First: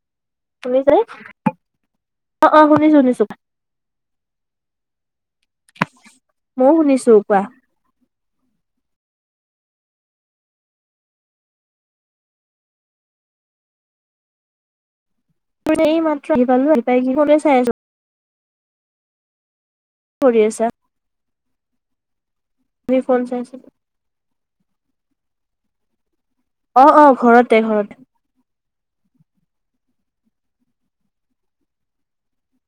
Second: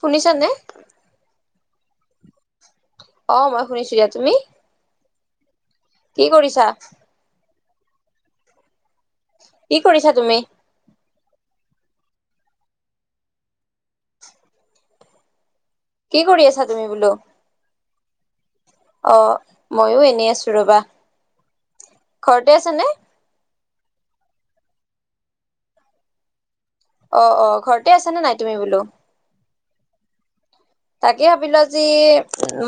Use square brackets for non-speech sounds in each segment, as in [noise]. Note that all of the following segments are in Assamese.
শুনিছা নে। অ', অ' শুনিছোঁ, শুনিছোঁ। অ', মই শুনিছোঁ দিয়া তুমি কি কৰিছাঁ? কোৱা। কি কৰিছা তুমি। কি এইমাত্ৰ কৰি আহি আছা পালোঁ তুমি আহি পাই বোলো? পেলে ফনে চাই আছোঁ। অ', মইয়ো কি এনেই কৰি আছোঁ আছা ৰ'বা! ঘৰতে আছানে। তুমি ফন চাই আছা। অ', অ' ঘৰতে আছ নে নাই তুমি বোলো। তাকে ভাবিলোঁ, আজি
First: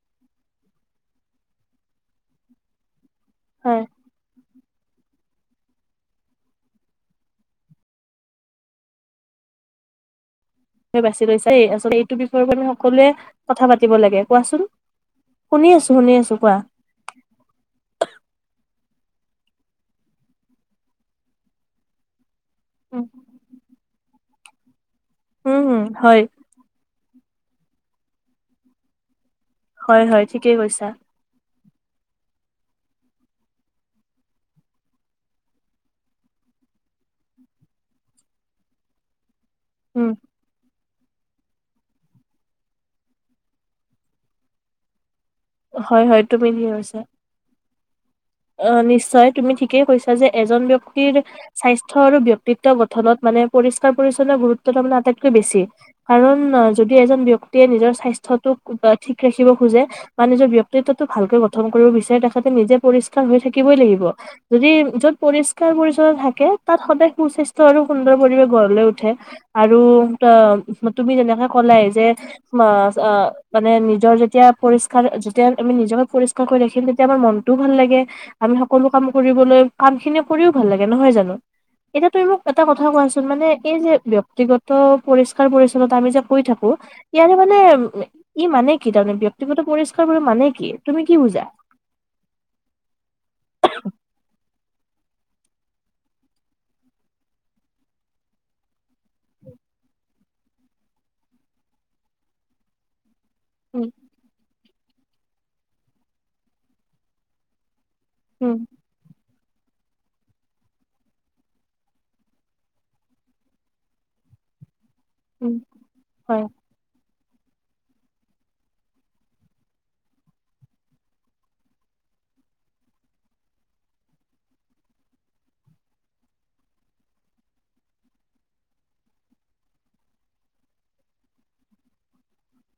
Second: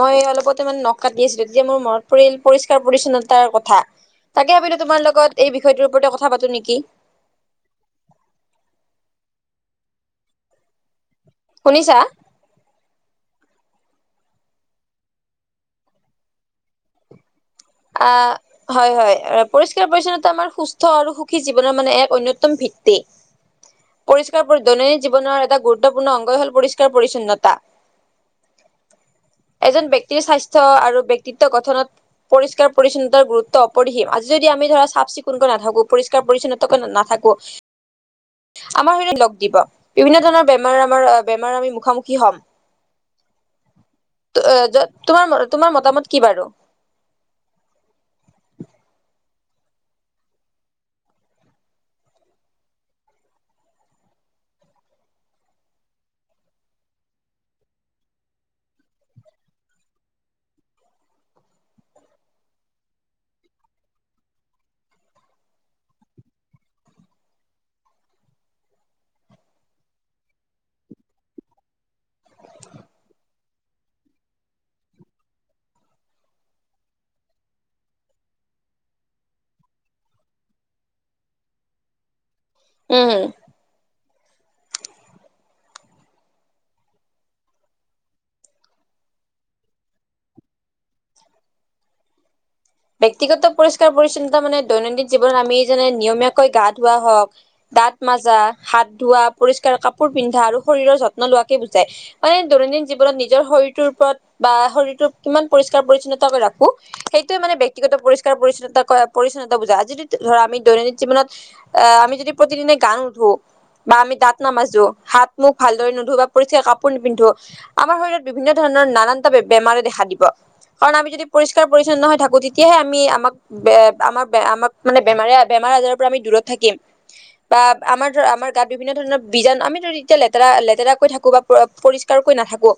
মই অলপতে মানে নখ কাটি আছিলোঁ! তেতিয়া মোৰ মনত পৰিল পৰিষ্কাৰ পৰিচ্ছনতা। তাৰ, হয় কথা তাকে ভাৱিলোঁ, তোমাৰ লগত এই বিষয়টোৰ ওপৰতে কথা পাতো নেকি। বাচছি লৈছ এই আচলতে শুনিছা? এইটো বিষয়। সকলোৱে কথা পাতিব লাগে কোৱাচোন শুনি আছোঁ, শুনি আছোঁ! কোৱা। আ হয় হয় পৰিষ্কাৰ পৰি্ছন্নতা আমাৰ সুস্থ আৰু সুখী জীৱনৰ মানে এক অন্য। তম, ভিত্তি উম পৰিষ্কাৰ দৈনন্দিন জীৱনৰ এটা উম গুৰুত্বপূৰ্ণ হয় অংগ হ'ল পৰি। ষ্কাৰ, পৰিছন্নতা এজন হয় হয় ব্যক্তিৰ ঠিকেই স্বাস্থ্য কৈছা আৰু ব্যক্তিতা। ক্তিত্ব, গঠনত। পৰিষ্কাৰ পৰিচ্ছন্নতাৰ গুৰুত্ব অপৰিসীম আজি যদি আমি ধৰা চফ -চিকুণৈ নাথাকোঁ, পৰিষ্কাৰ পৰিচ্ছনতাকৈ নাথাকোঁ। আমাৰ শৰীৰত লগ দিব! উম বিভিন্ন ধৰণৰ। বেমাৰ আমাৰ বেমাৰ আমি মুখামুখি হ'ম! তোমাৰ তোমাৰ মতামত কি বাৰু। কি হৈছে। অ' নিশ্চয় তুমি ঠিকেই কৈছা যে এজন ব্যক্তিৰ। স্বাস্থ্য আৰু ব্যক্তিত্ব গঠনত মানে পৰিষ্কাৰ পৰিচ্ছন্ন গুৰুত্ব তাৰমানে আটাইতকৈ বেছি। কাৰণ যদি এজন ব্যক্তিয়ে নিজৰ স্বাস্থ্যটোক ঠিক ৰাখিব খোজে। বা নিজৰ ব্যতিকত্বটো ভালকৈ গঠন কৰিব বিচাৰে তেখেতে নিজে পৰিষ্কাৰ হৈ থাকিবই লাগিব। যদি য'ত পৰিষ্কাৰ -পৰি্ছনতা থাকে তাত সদায় সুস্বাস্থ্য আৰু সুন্দৰ পৰিৱেশ গড়লৈ উঠে। আৰু ত তুমি যেনেকে ক'লাই যে। মাছ অ মানে নিজৰ যেতিয়া পৰিষ্কাৰ যেতিয়া আমি নিজকে পৰিষ্কাৰ। কৈ কৈ ৰাখিম তেতিয়া আমাৰ মনটোও ভাল লাগে। আমি সকলো কাম কৰিবলৈ, কাম খিনি কৰিও ভাল লাগে নহয় জানো? এতিয়া তুমি মোক এটা কথা উম কোৱাচোন মানে এই যে ব্য। ব্যাক্তিগত পৰিষ্কাৰ -পৰিচ্ছন্নতা আমি যে কৈ থাকো। ইয়াৰে মানে ই মানে কি তাৰমানে ব্যক্তিগত পৰিষ্কাৰ বুলিলে মানে কি তুমি কি বুজা? ব্যক্তিগত পৰিষ্কাৰ -পৰিচ্ছন্নতা মানে দৈনন্দিন জীৱনত আমি যেনে নিয়মীয়াকৈ গা- ধুৱো হওঁক। দাঁত মাজা হাত, ধোৱাঁ, পৰিষ্কাৰ কাপোৰ পিন্ধা আৰু শৰীৰৰ যত্ন লোৱাকে বুজায়। মানে দৈনন্দিন জীৱনত নিজ। নিজৰ শৰীৰটোৰ উম, ওপৰত বা শৰীৰটোৰ কিমান পৰিষ্কাৰ পৰি্ছন্নতা কৰি ৰাখো, সেইটোয়ে মানে ব্যক্তিগত পৰিস্কাৰ। কাৰ উম, পৰিছনতা কৰা পৰিচ্ছন্নতা বুজা আজি [inaudible] ধৰা আমি দৈনন্দিন জীৱনত আ, আমি যদি প্ৰতিদিনে গা নুধো। বা আমি দাঁত নামাজো হাত মুখ উম, ভালদৰে নুধো বা হয়, পৰিষ্কাৰ কাপ পোৰ নিপিন্ধোঁ, আমাৰ শৰীৰত বিভিন্ন ধৰণৰ নানানটা বে-বেমাৰে দেখা দিব। কাৰণ আমি যদি পৰিষ্কাৰ পৰিচ্ছন্ন হয় থাকোঁ তেতিয়াহে আমি আমাক বে আমাক বে আমাক মানে বেমাৰে বেমাৰ আজাৰৰ পৰা আমি দূৰত থাকিম। বা আমাৰ ধৰ আমাৰ গাত বিভিন্ন ধৰণৰ বিজাণ আমি ধৰ এতিয়া লেতেৰা লেতেৰাকৈ থাকোঁ বা পৰা-পৰিষ্কাৰকৈ নাথাকোঁ।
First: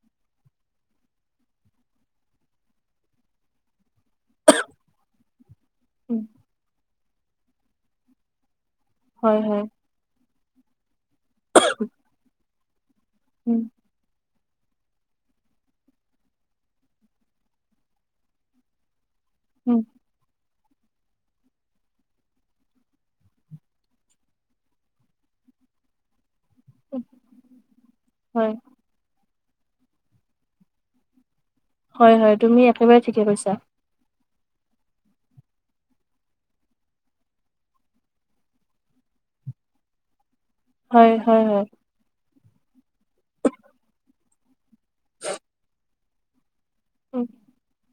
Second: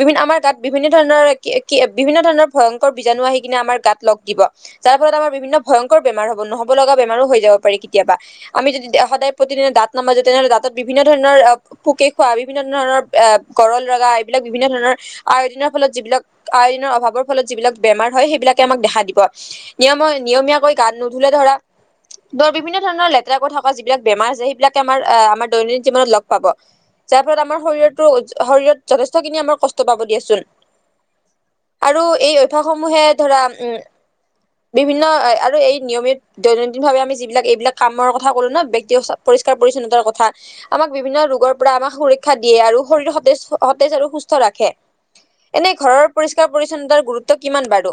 বিভিন্ন আমাৰ গাত বিভিন্ন ধৰণৰ কিয়ে কিয়ে বিভিন্ন ধৰণৰ ভয়ংকৰ বীজাণু আহি কিনে আমাৰ তাত লগ দিব যাৰ ফলত আমাৰ বিভিন্ন ভয়ংকৰ উম, বেমাৰ হ'ব, নহ'ব লগা বেমাৰো হৈ যাব পাৰি কেতিয়াবা। আমি যদি দেও সদায় হয়, হয়, প্ৰতিদিনে দাঁত নামাজো তেনেহ'লে দাঁতত বিভিন্ন ধৰণৰ আ, পোকে খোৱা বিভিন্ন ধৰণৰ [unintelligible] উম, কৰল ৰগা এইবিলাক বিভিন্ন ধৰণৰ আয়দিনৰ ফলত যিবিলাক আয়দিনৰ অভাৱৰ ফলত যিবিলাক বেমাৰ হয় সেইবিলাক তে আমাক দেখা দিব। উম, নিয়মই নিয়মীয়াকৈ গা নুধুলে ধৰা দৰ বিভিন্ন ধৰনৰ লেতেৰাকৈ থকা যিবিলাক বেমাৰ আছে সেইবিলাকে আমাৰ আ, আমাৰ দৈনন্দিন জীৱনত লগ পাব, উম, যাৰ ফলত আমাৰ শৰীৰটো হয়, শৰীৰত যথেষ্টখিনি আমাৰ কষ্ট পাব দিয়াচোন, আৰু হয়, হয়, এই তুমি একেবাৰে অভ্যাসমূহে ঠিকে কৈছা। উম, বিভিন্ন আই আৰু এই নিয়মিত দৈনন্দিন ভাৱে আমি যিবিলাক এইবিলাক কামৰ কথা কলো ন' ব্যক্তিঅচ' পৰিষ্কাৰ পৰিচ্ছন্নতাৰ কথা। আমাক হয়, বিভিন্ন হয়, ৰোগৰ হয়, পৰা আমাক সুৰক্ষা দিয়ে, আৰু শৰীৰ সতেছ-সতেজ আৰু সুস্থ ৰাখে। এনে ঘৰৰ পৰিষ্কাৰ পৰিছন্নতাৰ উম। গুৰুত্ব কিমান বাৰু?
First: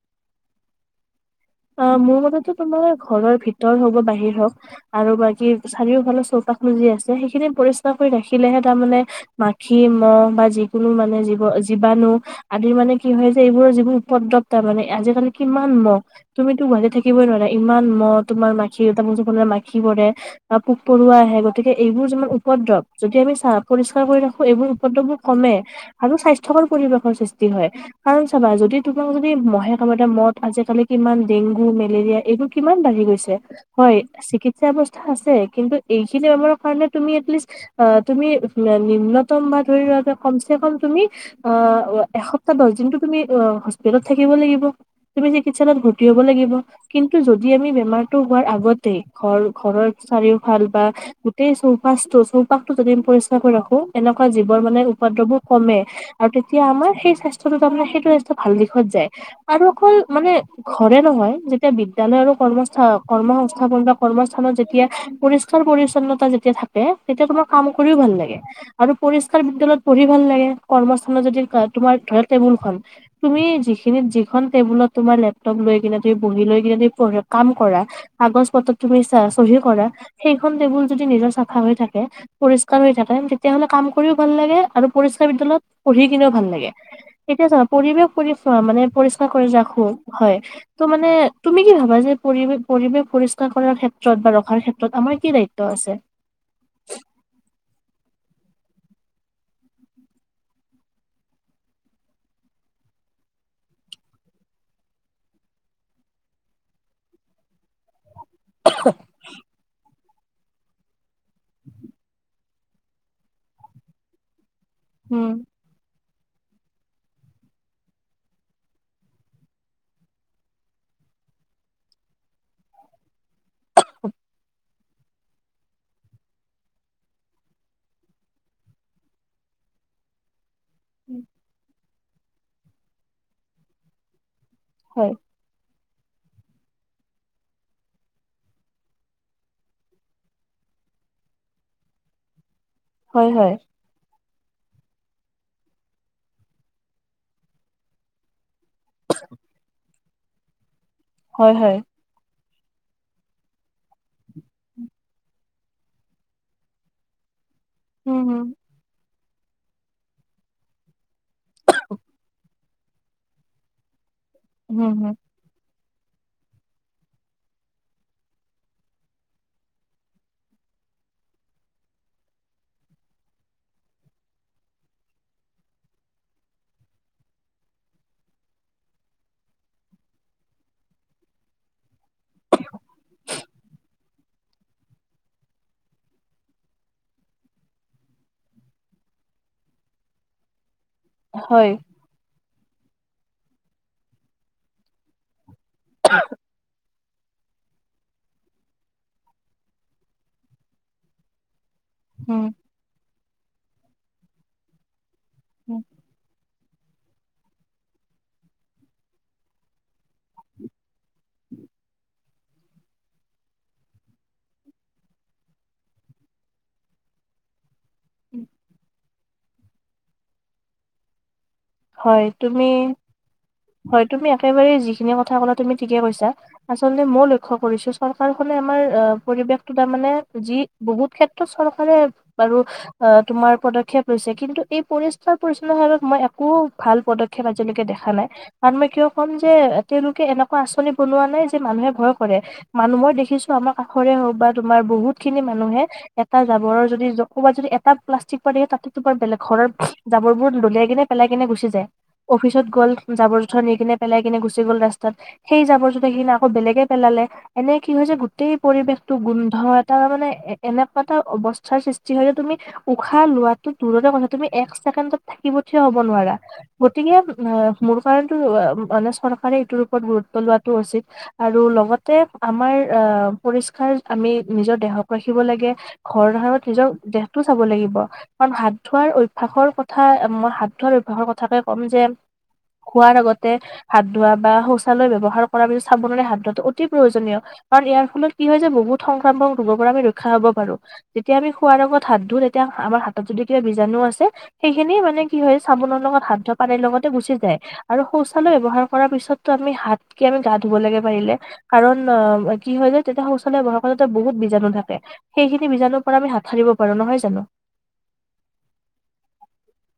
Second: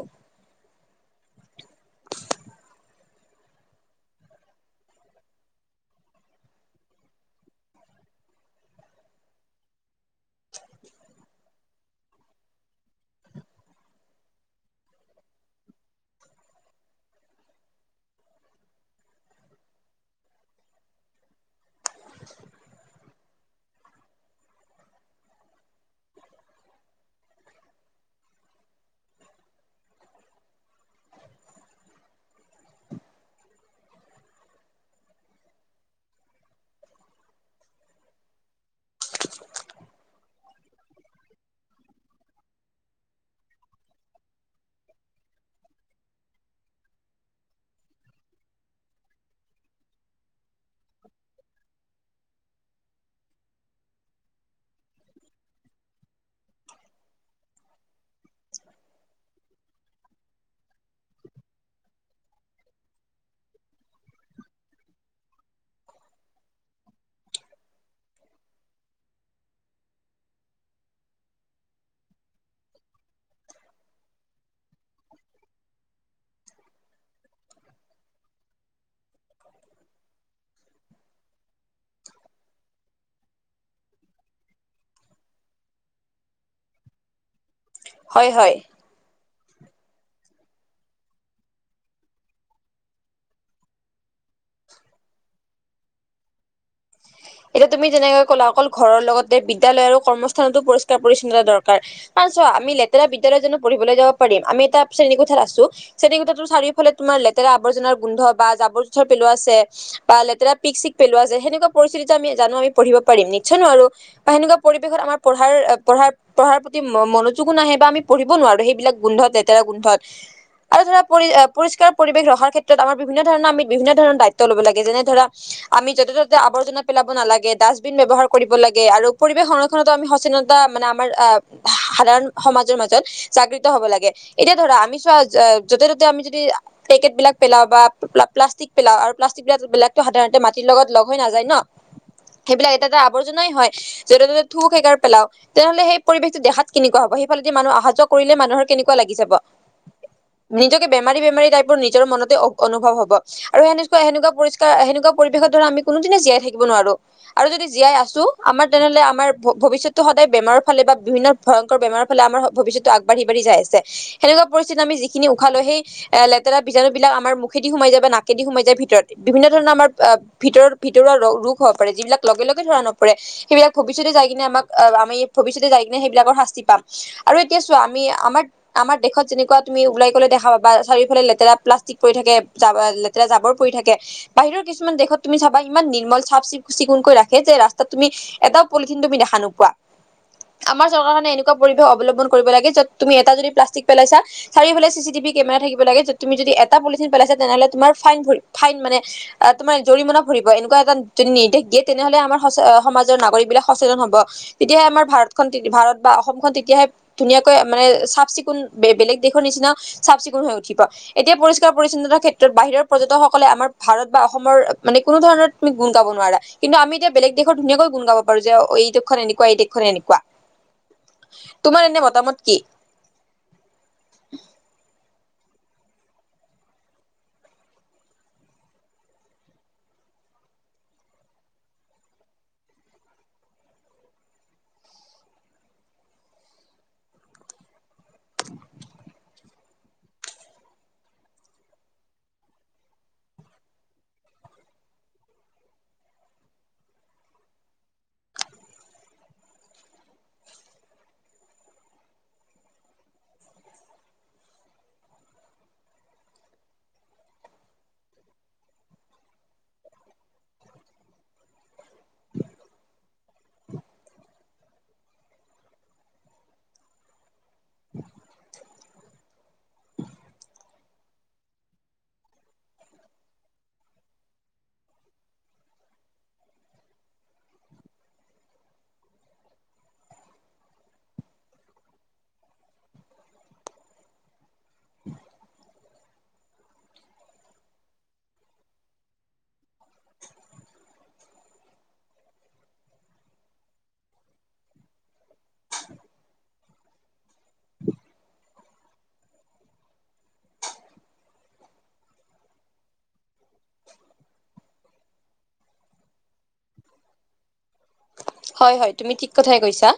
আ, মোৰ মতেটো তোমাৰ ঘৰৰ ভিতৰ হ'ব বাহিৰ হওঁক। আৰু বাকী চাৰিওফালৰ চৌপাশ বোৰ যি আছে সেইখিনি পৰিষ্কাৰ কৰি ৰাখিলেহে তাৰমানে মাখি, মহ বা যিকোনো মানে জীৱ জীবাণু আদিৰ মানে কি হয় যে এইবোৰৰ যিবোৰ উপদ্ৰৱতা মানে, আজিকালি কিমান মহ। তুমিতো গুৱাহাটীত থাকিবই নোৱাৰা ইমান মহ, তোমাৰ মাখি এটা [unintelligible] মাখি পৰে। আ, পোক পৰুৱা আহে গতিকে এইবোৰ যিমান উপদ্ৰৱ যদি আমি চাপ পৰিষ্কাৰ কৰি ৰাখোঁ এইবোৰ উপদ্ৰবোৰ কমে, আৰু স্বাস্থ্যকৰ পৰিৱেশৰ সৃষ্টি হয়। কাৰণ চাবা যদি তোমাক যদি মহে [unintelligible] এটা মত আজিকালি কিমান ডেংগু, মেলেৰিয়া এইবোৰ কিমান বাঢ়ি গৈছে। হয়, চিকিৎসাৰ বস্থা আছে, কিন্তু এইখিনি আমাৰ কাৰণে তুমি এটলিষ্ট আ, তুমি না-নিম্নতম বা ধৰি লোৱা যে কমচে কম তুমি আ, এসপ্তাহ দছ দিনটো তুমি আ, হস্পিতালত থাকিব লাগিব। তুমি যি চিকিৎসালয়ত ভৰ্তি হ'ব লাগিব। কিন্তু যদি আমি বেমাৰটো হোৱাৰ আগতে ঘৰ ঘৰৰ চাৰিওফাল বা গোটেই চৌপাছটো চৌপাশটো যদি আমি পৰিষ্কাৰ কৰি ৰাখোঁ, তেনেকুৱা জীৱৰ মানে উপাদ্ৰৱবোৰ কমে। আৰু তেতিয়া আমাৰ সেই স্বাস্থ্যটো তাৰমানে সেইটো স্বাস্থ্য ভাল দিশত যায়, আৰু অকল মানে ঘৰে নহয় যেতিয়া বিদ্যালয় আৰু কৰ্মস্থা কৰ্ম সংস্থাপন বা কৰ্মস্থানত যেতিয়া পৰিছ [inaudible] পৰিচন্নতা যেতিয়া থাকে তেতিয়া তোমাৰ কাম কৰিও ভাল লাগে। আৰু পৰিষ্কাৰ বিদ্য়ালয়ত পঢ়ি ভাল লাগে, কৰ্মস্থানত যদি কা তোমাৰ ধৰা টেবুলখন। তুমি যিখিনিত যিখন টেবুলত তোমাৰ লেপটপ লৈ কিনে তুমি বহি লৈ কিনে তুমি পঢ়া কাম কৰা। কাগজ পত্ৰত তুমি চা-চহী কৰা সেইখন টেবুল যদি নিজৰ চাফা হৈ থাকে। পৰিষ্কাৰ হৈ থাকে তেতিয়াহ'লে কাম কৰিও ভাল লাগে আৰু পৰিষ্কাৰ বিদ্যয়ালয়ত পঢ়ি কিনেও ভাল লাগে। এতিয়া চোৱা পঢ়িলেও পুলিচ হয় মানে পৰিষ্কাৰ কৰি ৰাখোঁ, হয়। ত' মানে তুমি কি ভাবা যে পৰিৱেশ পৰিৱেশ পৰিষ্কাৰ কৰাৰ ক্ষেত্ৰত বা ৰখাৰ ক্ষেত্ৰত আমাৰ কি দায়িত্ব আছে এতিয়া তুমি যেনেকে কলা অকল ঘৰৰ লগতে বিদ্যালয় আৰু কৰ্মস্থানতো পৰিস্কাৰ পৰিচ্ছন্নতা দৰকাৰ কাৰণ চোৱা আমি লেতেৰা বিদ্যালয়ত জানো পঢ়িবলে যাব পাৰিম আমি এটা শ্ৰেণী কোঠাত আছো শ্ৰেণী কোঠাটোৰ চাৰিওফালে তোমাৰ লেতেৰা আৰ্জনাৰ গোন্ধ বা জাবৰ জোথৰ পেলোৱা আছে বা লেতেৰা পিক চিক পেলোৱা আছে সেনেকুৱা পৰিস্থিতিত জানো আমি পঢ়িব পাৰিম নিশ্চয় নোৱাৰোঁ আৰু সেনেকুৱা পৰিৱেশত আমাৰ উম, পঢ়াৰ- পঢ়াৰ পঢ়াৰ প্ৰতি ম-মনোযোগো নাহে বা আমি পঢ়িবও নোৱাৰো সেইবিলাক গোন্ধত লেতেৰা গোন্ধত। আৰু ধৰা পৰি-পৰিষ্কাৰ পৰিৱেশ ৰখাৰ ক্ষে তত আমাৰ বিভিন্ন ধৰণৰ আমি বিভিন্ন ধৰণৰ দায়িত্ব লব লাগে যেনে ধৰা আমি যতে ততে আৱৰ্জনা পেলাব নালাগে, ডাষ্টবিন ব্যৱহাৰ কৰিব লাগে আৰু পৰিৱেশ সংৰক্ষণতো আমি সচেতন ত মানে আমাৰ আ সাধাৰণ সমাজৰ মাজত জাগৃত হব লাগে, এতিয়া ধৰা আমি হয়, চোৱা য'তে ত'তে আমি যদি পেকেট বিলাক পেলাও বা প্লাষ্টিক পেলাও আৰু প্লাষ্টিক বিলাক বিলাকতো সাধাৰণতে মাটিৰ লগত লগ হৈ নাযায় ন সেইবিলাক এটা এটা আৱৰ্জনাই হয় যতে ততে থু-খেকাৰ পেলাও তেনেহলে সেই পৰিৱেশটো দেখাত কেনেকুৱা হব সেইফালেদি মানুহ আহা যোৱা কৰিলে মানুহৰ কেনে লাগি যাব নিজকে বেমাৰী বেমাৰী হয়, টাইপৰ হয়। নিজৰ মনতে অনুভৱ হব আৰু সেনেকুৱা সেনেকুৱা পৰিষ্কাৰ সেনেকুৱা পৰিৱেশত ধৰা আমি কোনোদিনে জীয়াই থাকিব নোৱাৰো আৰু যদি জীয়াই উম, আছো হুম। আমাৰ তেনেহ'লে আমাৰ ভৱিষ্যতটো সদায় বেমাৰ ফালে বা বিভিন্ন ভয়ংকৰ বেমাৰৰ ফালে আমাৰ ভৱিষ্যতটো আগবাঢ়ি আগবাঢ়ি যায় আছে সেনেকোৱা পৰিস্থিতিত উম, আমি হুম, যিখিনি উশাহ লৈ সেই লেতেৰা বিজাণু বিলাক আমাৰ মুখেদি সোমাই যায় বা নাকেদি সোমাই যায় ভিতৰত বিভিন্ন ধৰণৰ আমাৰ ভিতৰত ভিতৰুৱা ৰোগ হ'ব পাৰে যিবিলাক লগে লগে ধৰা নপৰে সেইবিলাক ভৱিষ্যতে যায় কিনে আমাক আমি ভৱিষ্যতে যায় কিনে সেইবিলাকৰ শাস্তি পাম আৰু এতিয়া চোৱা আমি আমাৰ আমাৰ দেশত যেনেকুৱা তুমি ওলাই গলে দেখা পাবা চাৰওফালে লেতেৰা প্লা থাকে লেতেৰা জাবৰ পৰি থাকে বাহিৰৰ কিছুমান দেশত তুমি চাবা ইমান নিৰ্মল চাফ চিকু চিকুণকৈ ৰাখে যে ৰাস্তাত তুমি এটাও পলিথিন তুমি দেখা নোপোৱা আমাৰ চৰকাৰখনে এনেকুৱা হয়, পৰিৱেশ অৱলম্বন লাগে য'ত তুমি এটা যদি প্লাষ্টিক পেলাইছা চাৰিওফালে চি চি টিভি কেমেৰা থাকিব লাগে য'ত তুমি যদি এটা পলিথিন পেলাইছে তেনেহলে তোমাৰ ফাইন ভৰি ফাইন মানে তোমাৰ জৰিমনা ভৰিব এনেকুৱা এটা যদি নিৰ্দেশ দিয়ে তেনেহলে আমাৰ উম, সচ সমাজৰ নাগৰিক বিলাক সচেতন হব তেতিয়াহে আমাৰ ভাৰত ভাৰত বা অসমখন তেতিয়াহে ধুনীয়াকৈ মানে চাফ চিকুণ বেলেগ দেশৰ নিচিনা চাফ চিকুণ হৈ উঠিব এতিয়া পৰিষ্কাৰ পৰিচ্ছন্নতাৰ ক্ষেত্ৰত বাহিৰৰ পৰ্যটকসকলে আমাৰ ভাৰত বা অসমৰ মানে কোনো ধৰণৰ গুণ গাব নোৱাৰা কিন্তু আমি এতিয়া বেলেগ দেশত ধুনীয়াকৈ গুণ গাব পাৰো যে এইটো এনেকুৱা এই দেশখনে এনেকুৱা তোমাৰ এনে হয় মতামত কি তুমি হয় তুমি একেবাৰেই যিখিনি কথা কলা তুমি ঠিকে কৈছা আচলতে মই লক্ষ্য কৰিছো চৰকাৰখনে আমাৰ অ পৰিৱেশটো তাৰমানে যি বহুত ক্ষেত্ৰত চৰকাৰে বাৰু অ তোমাৰ পদক্ষেপ লৈছে কিন্তু এই পৰিষ্কাৰ পৰিচ্ছন্নাৰ মই একো ভাল পদক্ষেপ আজিলেকে দেখা নাই কাৰণ মই কিয় কম যে তেওঁলোকে এনেকুৱা আঁচনি বনোৱা নাই যে মানুহে ভয় কৰে মানুহ মই দেখিছো আমাৰ কাষৰে হওক বা তোমাৰ বহুত খিনি মানুহে এটা জাবৰৰ যদি ক'বাত যদি এটা প্লাষ্টিক পানিয়ে তাতে তোমাৰ বেলেগ ঘৰৰ জাবৰবোৰ দলিয়াই কিনে পেলাই কিনে গুচি যায় অফিচত গ'ল জাবৰ জোথৰ নি কিনে পেলাই কিনে গুচি গ'ল ৰাস্তাত সেই জাবৰ জোথৰখিনি আকৌ বেলেগে পেলালে এনে কি হৈছে গোটেই পৰিৱেশটো গোন্ধ এটা মানে এ এনেকুৱা এটা অৱস্থাৰ সৃষ্টি হয় যে তুমি উশাহ লোৱাটো দূৰৰে কথা তুমি এক ছেকেণ্ডত থাকিব- নোৱাৰা গতিকে অ মোৰ কাৰণো মানে চৰকাৰে এইটোৰ ওপৰত গুৰুত্ব- পলোৱাতটো উচিত। আৰু লগতে আমাৰ আহ পৰিষ্কাৰ আমি নিজৰ দেহক ৰাখিব লাগে। ঘৰ ধত নিজৰ দেহতটো চাব লাগিব কাৰণ হাত ধোৱাৰ অভ্যাসৰ কথা মই- হাত ধুৱাৰ অভ্যাগৰ কথাকে ক'ম যে, খোৱাৰ আগতে- হাত ধোৱা বা শৌচালয় ব্যৱহাৰ কৰাৰ পিছত চাবোনেৰে হাত ধোৱাটো অতি প্ৰয়োজনীয়। কাৰণ ইয়াৰ ফলত কি হয় যে বহুত সংক্ৰামক ৰোগৰ পৰা আমি ৰক্ষা হব পাৰো। যেতিয়া আমি খোৱাৰ আগত লগত হাত ধুওঁ তেতিয়া আমাৰ হাতত যদি কিবা বীজাণু আছে সেইখিনি মানে- কি হয় চাবোনৰ লগত হান ধোৱা পানীৰ লগতে গুচি যায়। আৰু শৌচালয় ব্যৱহাৰ কৰাৰ পিছতো আমি হাতকে আমি গা ধুব লাগে পাৰিলে। কাৰণ অ কি হয় যে তেতিয়া শৌচালয় বহাৰ ফালতে বহুত বীজাণু থাকে। সেইখিনি বজাণুৰ পৰা আমি হাত সাৰিব পাৰো নহয় জানো? হয় হয় তুমি ঠিক কথাই কৈছা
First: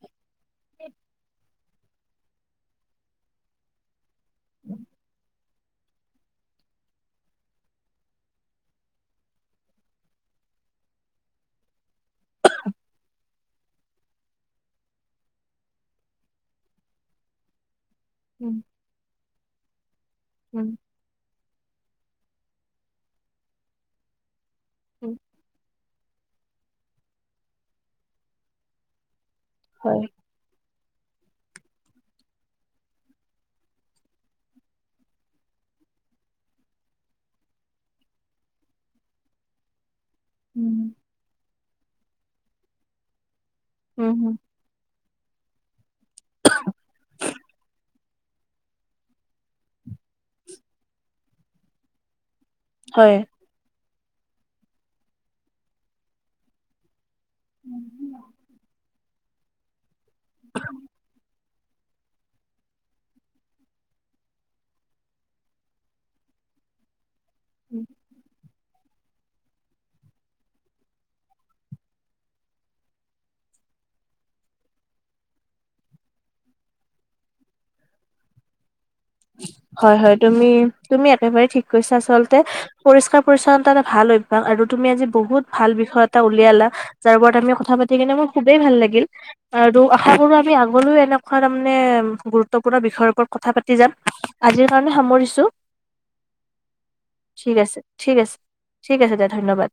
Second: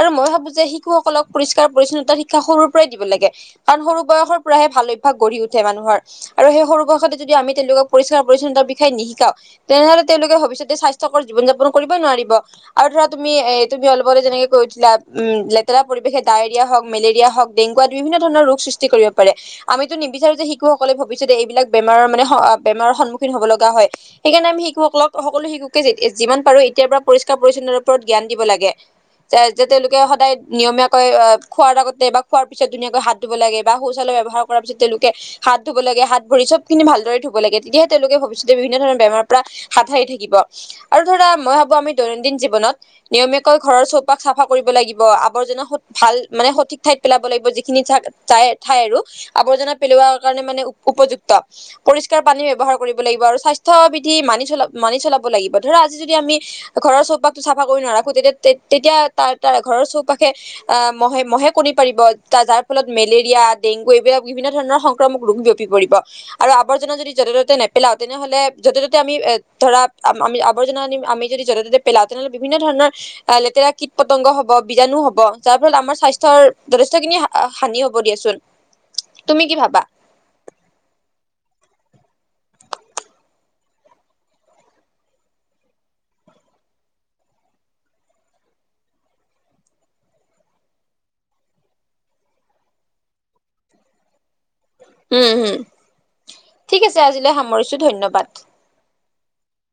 আৰু মই ভাবো যে শিশুসকলক পৰিস্কাৰ- পৰিচ্ছন্নতা শিক্ষা সৰুৰে পৰাই দিব লাগে কাৰণ সৰু বয়সৰ পৰাহে ভাল অভ্যাস গঢ়ি উঠে মানুহৰ। আৰু সেই সৰু বয়সৰতে যদি আমি তেওঁলোকক পৰিষ্কাৰ পৰিচ্ছন্নাৰ বিষয়ে নিশিকাও- তেনেহলে তেওঁলোকে ভৱিষ্যতে স্বাস্থ্যকৰ জীৱন যাপন কৰিব নোৱাৰিব। আৰু ধৰা তুমি এ তুমি অলপতে যেনেকে কৈ উঠাম লেতেৰা পৰিবেশে ডায়েৰিয়া হওক মেলেৰিয়া হওক- ডেংগুাত বিভিন্ন ধৰণৰ উম ৰোগ সৃষ্টি কৰিব পাৰে আমিতো নিবিচাৰো যে উম শিশুসকলে ভৱিষ্যতে এইবিলাক- বেমাৰৰ মানে বমাৰৰ সন্মুখীন হ'ব লগা হয় সেইকাৰণে আমি শিশুকলক উম সকলো শিশু- যিমান পাৰো এতিাৰ পৰা পৰিষ্কাৰ পৰিচ্ছন্ন ওৰত জ্ঞান দিব লাগে। যে হয়। তেওঁলোকে সদায় নিয়মীয়াকৈ আহ- খোৱাৰ আগতে বা খোৱাৰ পিছত ধুনীয়াকৈ হাত ধুব লাগে বা শৌচালয় ব্যৱাৰ কৰাৰ পিছত তেওঁলোকে- হাত ধুব লাগে হাত ভৰিখিনি ভালদৰে ধুব লাগে তেতিয়াহে তেওঁলোকে ভৱিষ্যতে বিভিন্ন ধৰণৰ বেমাৰ পৰা- হাত সাৰি থাকিব উম। আৰু ধৰা মই ভাবো আমি দৈনন্দিন জীৱনত নিয়মীয়াকৈ ঘৰৰ উম চৌপাশ হুম চাফা- কৰিব লাগিব আৱৰ্জনা ভাল মানে সঠিক ঠাইত পেলাব লাগিব যিখিনি ঠাই ঠাই আৰু- আৱৰ্জনা পেলোৱা কাৰণে মানে উপযুক্ত পৰিসকাৰ পানী ব্যৱহাৰ কৰিব হয়। লাগিব আৰু স্বাস্থ্য- বিধি মানি চ মানি চলাব লাগিব ধৰা আজি যদি আমি ঘৰৰ চৌপাশ - চাফা কৰি নাৰখো তেতিয়া তেতিয়া তাৰ তাৰ ঘৰৰ চৌপাশে আহ মহে মহে কণী পাৰিব। যাৰ ফলত মেলেৰিয়া ডেংগু এইবিলাক বিভিন্ন ধৰণৰ সংক্ৰামক ৰোগ বিয়পি পৰিব আৰু আৱৰ্জনা যদি- য'তে ত'তে উম নেপেলাও তেনেহলে য'তে ত'তে আমি এ ধৰা আমি আৱৰ্জনাম আমি- যদি যতে ততে পেলা তেনে'হলে বিভিন্ন ধৰণৰ- লেতেৰা কীট পতংগ হব বীজাণু হব যাৰ ফলত আমাৰ স্বাস্থ্যৰ যথেষ্টখিনি হানি হব দিয়াচোন। [inaudible] কি ভাবা হয় হয় তুমি তুমি একেবাৰে ঠিক কৈছা আচলতে। পৰিষ্কাৰ পৰিচ্ছন্নতা এটা ভাল অভ্যাস আৰু তুমি আজি বহুত ভাল বিষয় এটা উলিয়ালা। যাৰ ওপৰত আমি কথা পাতি কিনে মোৰ খুবেই ভাল লাগিল। আৰু আশা কৰো আমি আগলৈও এনেকুৱা তাৰমানে গুৰুত্বপূৰ্ণ বিষয়ৰ ওপৰত কথা পা তি যাম আজিৰ কাৰণে উম সামৰিছো, হম ঠিক আছে আজিলৈ ঠিক সামৰিছো আছে ঠিক ধন্যবাদ আছে। ঠিক আছে দে ধন্যবাদ।